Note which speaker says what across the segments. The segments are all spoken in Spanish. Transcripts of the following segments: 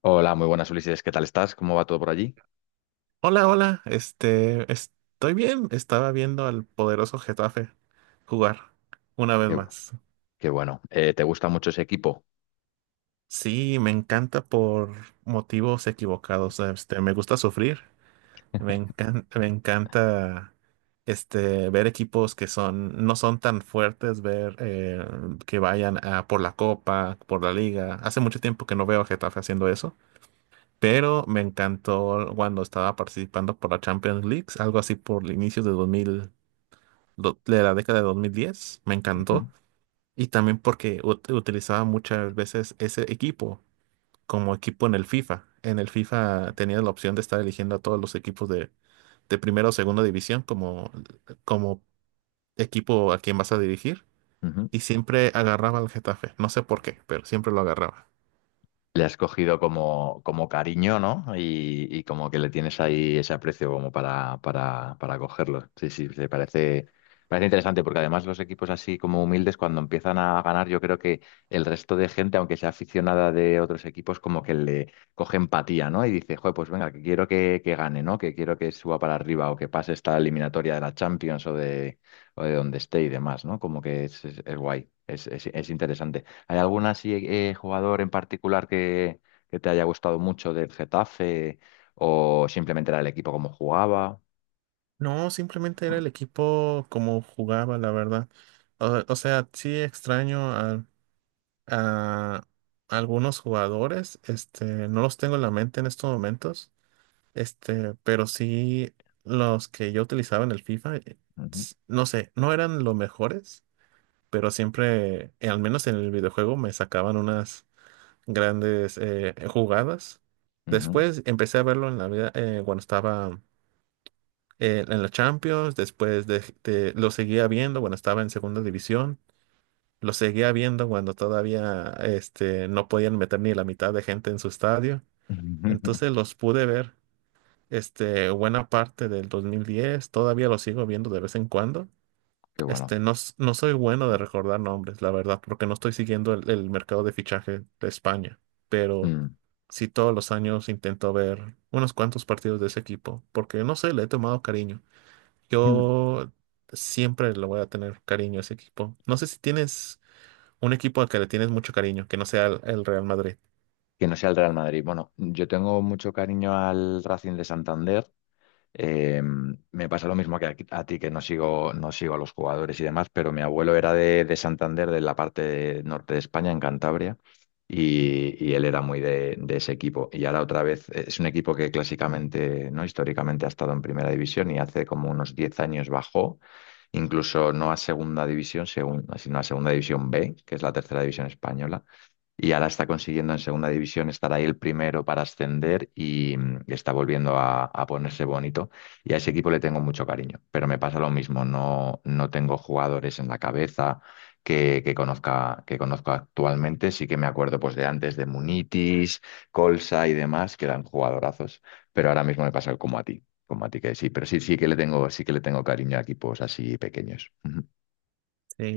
Speaker 1: Hola, muy buenas Ulises, ¿qué tal estás? ¿Cómo va todo por allí?
Speaker 2: Hola. Estoy bien. Estaba viendo al poderoso Getafe jugar una vez
Speaker 1: Qué,
Speaker 2: más.
Speaker 1: qué bueno. ¿Te gusta mucho ese equipo?
Speaker 2: Sí, me encanta por motivos equivocados. Me gusta sufrir. Me encanta ver equipos que son, no son tan fuertes, ver que vayan a por la copa, por la liga. Hace mucho tiempo que no veo a Getafe haciendo eso, pero me encantó cuando estaba participando por la Champions League, algo así por el inicio de 2000. De la década de 2010, me encantó.
Speaker 1: Ujú,
Speaker 2: Y también porque utilizaba muchas veces ese equipo como equipo en el FIFA. En el FIFA tenía la opción de estar eligiendo a todos los equipos de primera o segunda división como equipo a quien vas a dirigir.
Speaker 1: ujú.
Speaker 2: Y siempre agarraba al Getafe. No sé por qué, pero siempre lo agarraba.
Speaker 1: Le has cogido como cariño, ¿no? Y como que le tienes ahí ese aprecio como para, para cogerlo. Sí, sí, se parece interesante porque además los equipos así como humildes cuando empiezan a ganar, yo creo que el resto de gente, aunque sea aficionada de otros equipos, como que le coge empatía, ¿no? Y dice, joder, pues venga, que quiero que gane, ¿no? Que quiero que suba para arriba o que pase esta eliminatoria de la Champions o de donde esté y demás, ¿no? Como que es guay, es interesante. ¿Hay algún así jugador en particular que te haya gustado mucho del Getafe o simplemente era el equipo como jugaba?
Speaker 2: No, simplemente era el equipo como jugaba, la verdad. O sea, sí extraño a algunos jugadores. No los tengo en la mente en estos momentos. Pero sí los que yo utilizaba en el FIFA,
Speaker 1: Ujú,
Speaker 2: no sé, no eran los mejores, pero siempre, al menos en el videojuego, me sacaban unas grandes jugadas.
Speaker 1: ujú.
Speaker 2: Después empecé a verlo en la vida cuando estaba en la Champions, lo seguía viendo cuando estaba en segunda división. Lo seguía viendo cuando todavía no podían meter ni la mitad de gente en su estadio. Entonces los pude ver buena parte del 2010. Todavía los sigo viendo de vez en cuando.
Speaker 1: Qué bueno.
Speaker 2: No soy bueno de recordar nombres, la verdad, porque no estoy siguiendo el mercado de fichaje de España. Pero
Speaker 1: Mm.
Speaker 2: sí todos los años intento ver unos cuantos partidos de ese equipo, porque no sé, le he tomado cariño. Yo siempre le voy a tener cariño a ese equipo. No sé si tienes un equipo al que le tienes mucho cariño, que no sea el Real Madrid.
Speaker 1: Que no sea el Real Madrid. Bueno, yo tengo mucho cariño al Racing de Santander. Eh, Me pasa lo mismo que a ti, que no sigo, no sigo a los jugadores y demás, pero mi abuelo era de Santander, de la parte norte de España, en Cantabria, y él era muy de ese equipo. Y ahora otra vez es un equipo que clásicamente, ¿no? Históricamente ha estado en primera división y hace como unos 10 años bajó, incluso no a segunda división, según, sino a segunda división B, que es la tercera división española, y ahora está consiguiendo en segunda división estar ahí el primero para ascender y, mm, está volviendo a ponerse bonito. Y a ese equipo le tengo mucho cariño, pero me pasa lo mismo, no, no tengo jugadores en la cabeza que conozca, que conozco actualmente. Sí que me acuerdo pues, de antes, de Munitis, Colsa y demás, que eran jugadorazos, pero ahora mismo me pasa como a ti. Como a ti que sí, pero sí, sí que le tengo, sí que le tengo cariño a equipos así pequeños. Ujú.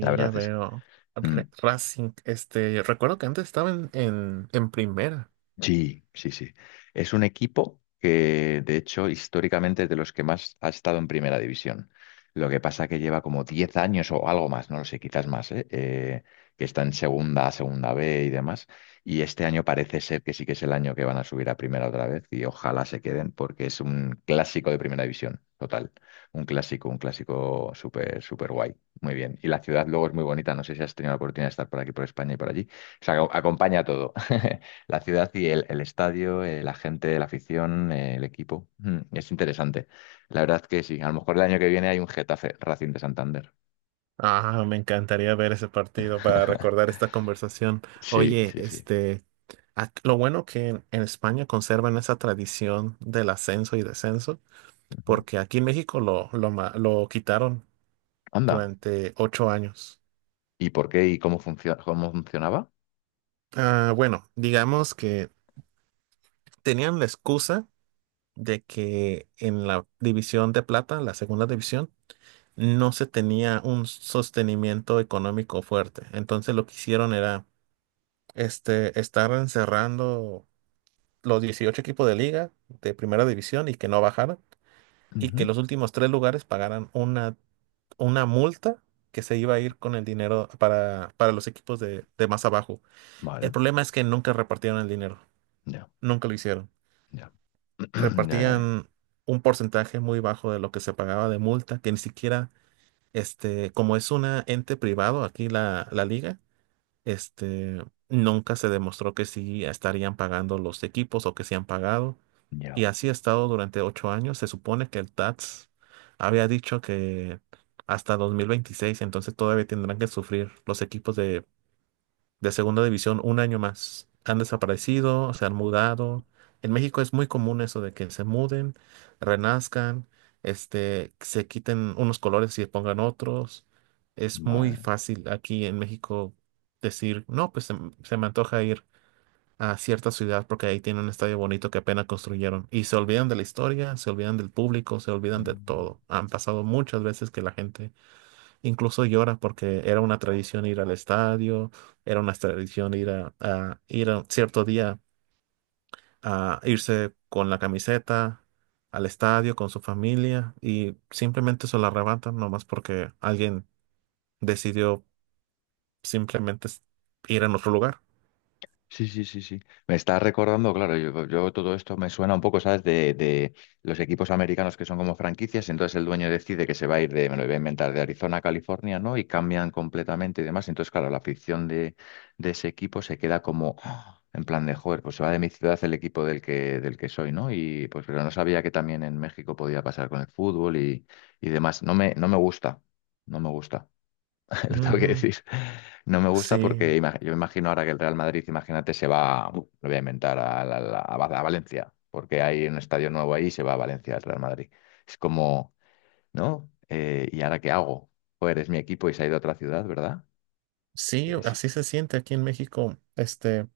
Speaker 1: La
Speaker 2: ya
Speaker 1: verdad es.
Speaker 2: veo.
Speaker 1: Mm.
Speaker 2: Racing, recuerdo que antes estaba en primera.
Speaker 1: Sí, sí, sí. Es un equipo que, de hecho, históricamente es de los que más ha estado en primera división. Lo que pasa que lleva como 10 años o algo más, no lo sé, quizás más, ¿eh? Que está en segunda B y demás. Y este año parece ser que sí que es el año que van a subir a primera otra vez y ojalá se queden porque es un clásico de primera división, total. Un clásico súper, súper guay. Muy bien. Y la ciudad luego es muy bonita. No sé si has tenido la oportunidad de estar por aquí, por España y por allí. O sea, acompaña todo. La ciudad y el estadio, la gente, la afición, el equipo. Mm, es interesante. La verdad que sí. A lo mejor el año que viene hay un Getafe Racing de Santander.
Speaker 2: Ah, me encantaría ver ese partido para recordar esta conversación.
Speaker 1: Sí,
Speaker 2: Oye,
Speaker 1: sí, sí.
Speaker 2: lo bueno que en España conservan esa tradición del ascenso y descenso,
Speaker 1: Ujú.
Speaker 2: porque aquí en México lo quitaron
Speaker 1: Anda.
Speaker 2: durante 8 años.
Speaker 1: ¿Y por qué y cómo funciona, cómo funcionaba?
Speaker 2: Ah, bueno, digamos que tenían la excusa de que en la división de plata, la segunda división, no se tenía un sostenimiento económico fuerte. Entonces lo que hicieron era estar encerrando los 18 equipos de liga de primera división y que no bajaran y que
Speaker 1: Ujú.
Speaker 2: los últimos tres lugares pagaran una multa que se iba a ir con el dinero para los equipos de más abajo. El
Speaker 1: Vale.
Speaker 2: problema es que nunca repartieron el dinero,
Speaker 1: Ya,
Speaker 2: nunca lo hicieron.
Speaker 1: ya. Ya, ya, ya.
Speaker 2: Repartían un porcentaje muy bajo de lo que se pagaba de multa, que ni siquiera, como es una ente privado aquí la liga, este, nunca se demostró que sí estarían pagando los equipos o que sí han pagado. Y
Speaker 1: Ya.
Speaker 2: así ha estado durante 8 años. Se supone que el TATS había dicho que hasta 2026, entonces todavía tendrán que sufrir los equipos de segunda división un año más. Han desaparecido, se han mudado. En México es muy común eso de que se muden, renazcan, se quiten unos colores y se pongan otros. Es muy
Speaker 1: Vale.
Speaker 2: fácil aquí en México decir, no, se me antoja ir a cierta ciudad porque ahí tiene un estadio bonito que apenas construyeron. Y se olvidan de la historia, se olvidan del público, se olvidan de todo. Han pasado muchas veces que la gente incluso llora porque era una tradición ir al estadio, era una tradición ir a cierto día a irse con la camiseta al estadio con su familia y simplemente se la arrebatan nomás porque alguien decidió simplemente s- ir a otro lugar.
Speaker 1: Sí, sí, sí, sí. Me está recordando, claro, yo todo esto me suena un poco, ¿sabes? De los equipos americanos que son como franquicias, entonces el dueño decide que se va a ir de, me lo voy a inventar, de Arizona a California, ¿no? Y cambian completamente y demás. Entonces, claro, la afición de ese equipo se queda como ¡ah! En plan de, joder, pues se va de mi ciudad el equipo del que soy, ¿no? Y pues, pero no sabía que también en México podía pasar con el fútbol y demás. No me gusta, no me gusta. Lo tengo que
Speaker 2: Ujú.
Speaker 1: decir. No me gusta
Speaker 2: Sí,
Speaker 1: porque yo me imagino ahora que el Real Madrid, imagínate, se va, lo voy a inventar, a, la- la- a Va- a Valencia, porque hay un estadio nuevo ahí y se va a Valencia el Real Madrid. Es como, ¿no? ¿Y ahora qué hago? Joder, es mi equipo y se ha ido a otra ciudad, ¿verdad?
Speaker 2: sí,
Speaker 1: Es-
Speaker 2: así se siente aquí en México.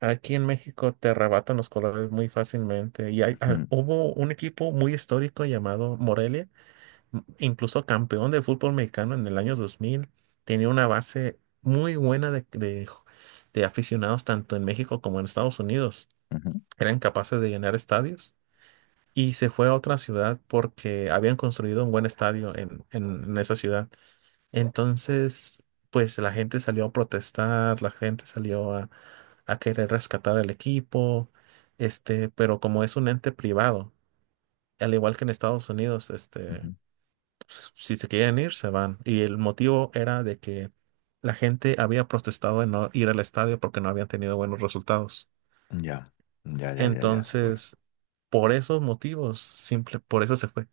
Speaker 2: Aquí en México te arrebatan los colores muy fácilmente. Y hay, ah,
Speaker 1: Mm,
Speaker 2: hubo un equipo muy histórico llamado Morelia, incluso campeón de fútbol mexicano en el año 2000, tenía una base muy buena de aficionados tanto en México como en Estados Unidos.
Speaker 1: ujú,
Speaker 2: Eran capaces de llenar estadios y se fue a otra ciudad porque habían construido un buen estadio en esa ciudad. Entonces, pues la gente salió a protestar, la gente salió a querer rescatar el equipo, pero como es un ente privado, al igual que en Estados Unidos,
Speaker 1: ujú.
Speaker 2: pues, si se quieren ir, se van. Y el motivo era de que la gente había protestado de no ir al estadio porque no habían tenido buenos resultados.
Speaker 1: Ya, ya, ya, ya, ya. Bueno.
Speaker 2: Entonces, por esos motivos, simple, por eso se fue.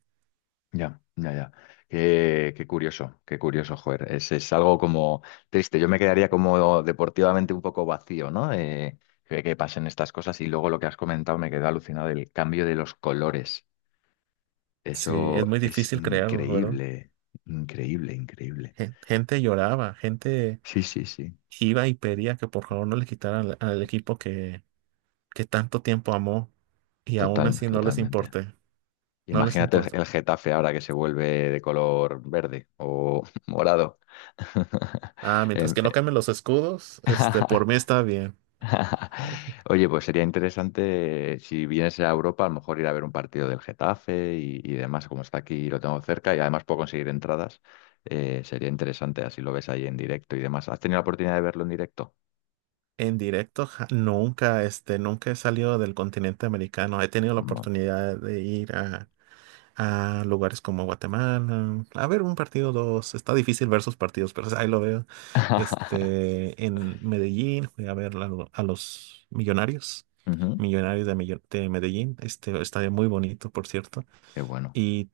Speaker 1: Ya, ya, ya. Qué, qué curioso, joder. Es algo como triste. Yo me quedaría como deportivamente un poco vacío, ¿no? Que pasen estas cosas. Y luego lo que has comentado me quedó alucinado, el cambio de los colores.
Speaker 2: Sí, es
Speaker 1: Eso
Speaker 2: muy
Speaker 1: es
Speaker 2: difícil creerlo, ¿verdad?
Speaker 1: increíble, increíble, increíble.
Speaker 2: Gente lloraba, gente
Speaker 1: Sí, sí, sí.
Speaker 2: iba y pedía que por favor no le quitaran al equipo que tanto tiempo amó y aún
Speaker 1: Total,
Speaker 2: así
Speaker 1: totalmente.
Speaker 2: no les
Speaker 1: Imagínate el,
Speaker 2: importó.
Speaker 1: el Getafe ahora que se vuelve de color verde o morado.
Speaker 2: Ah, mientras
Speaker 1: Em,
Speaker 2: que no cambien los escudos, por mí está bien.
Speaker 1: Oye, pues sería interesante si vienes a Europa, a lo mejor ir a ver un partido del Getafe y demás, como está aquí y lo tengo cerca y además puedo conseguir entradas. Sería interesante, así lo ves ahí en directo y demás. ¿Has tenido la oportunidad de verlo en directo?
Speaker 2: En directo, nunca, nunca he salido del continente americano. He tenido la
Speaker 1: No.
Speaker 2: oportunidad de ir a lugares como Guatemala, a ver un partido, dos. Está difícil ver sus partidos, pero ahí lo veo. En Medellín, fui a ver a los Millonarios,
Speaker 1: Ujú.
Speaker 2: De Medellín. Estadio muy bonito, por cierto.
Speaker 1: Qué bueno.
Speaker 2: Y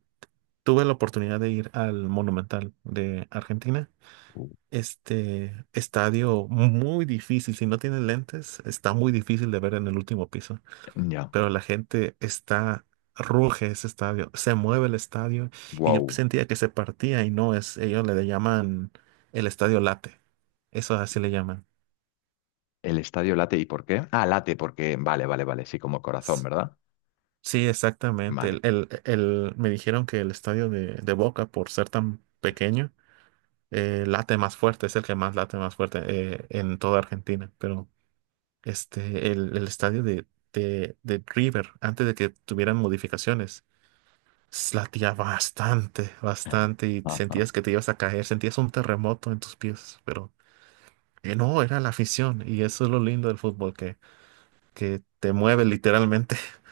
Speaker 2: tuve la oportunidad de ir al Monumental de Argentina,
Speaker 1: Uh.
Speaker 2: este estadio muy difícil. Si no tienes lentes, está muy difícil de ver en el último piso.
Speaker 1: Ya.
Speaker 2: Pero la gente está, ruge ese estadio, se mueve el estadio y yo
Speaker 1: Wow.
Speaker 2: sentía que se partía y no es, ellos le llaman el estadio late. Eso así le llaman.
Speaker 1: El estadio late, ¿y por qué? Ah, late, porque. Vale, vale, vale. Sí, como corazón,
Speaker 2: S-
Speaker 1: ¿verdad?
Speaker 2: Sí, exactamente.
Speaker 1: Vale.
Speaker 2: Me dijeron que el estadio de Boca, por ser tan pequeño, late más fuerte, es el que más late más fuerte en toda Argentina. Pero el estadio de River antes de que tuvieran modificaciones. Latía bastante, bastante y sentías que te ibas a caer, sentías un terremoto en tus pies, pero no, era la afición y eso es lo lindo del fútbol, que te mueve literalmente.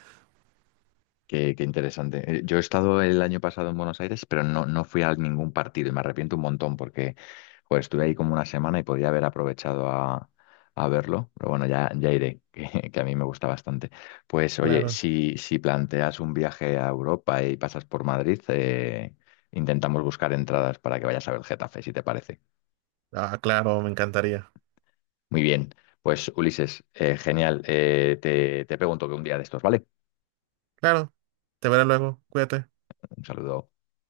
Speaker 1: Qué, qué interesante. Yo he estado el año pasado en Buenos Aires, pero no, no fui a ningún partido y me arrepiento un montón porque joder, estuve ahí como una semana y podría haber aprovechado a verlo. Pero bueno, ya, ya iré, que a mí me gusta bastante. Pues oye,
Speaker 2: Claro,
Speaker 1: si planteas un viaje a Europa y pasas por Madrid, intentamos buscar entradas para que vayas a ver Getafe, si te parece.
Speaker 2: ah, claro, me encantaría.
Speaker 1: Muy bien, pues Ulises, genial. Te pregunto que un día de estos, ¿vale?
Speaker 2: Claro, te veré luego, cuídate.
Speaker 1: Un saludo.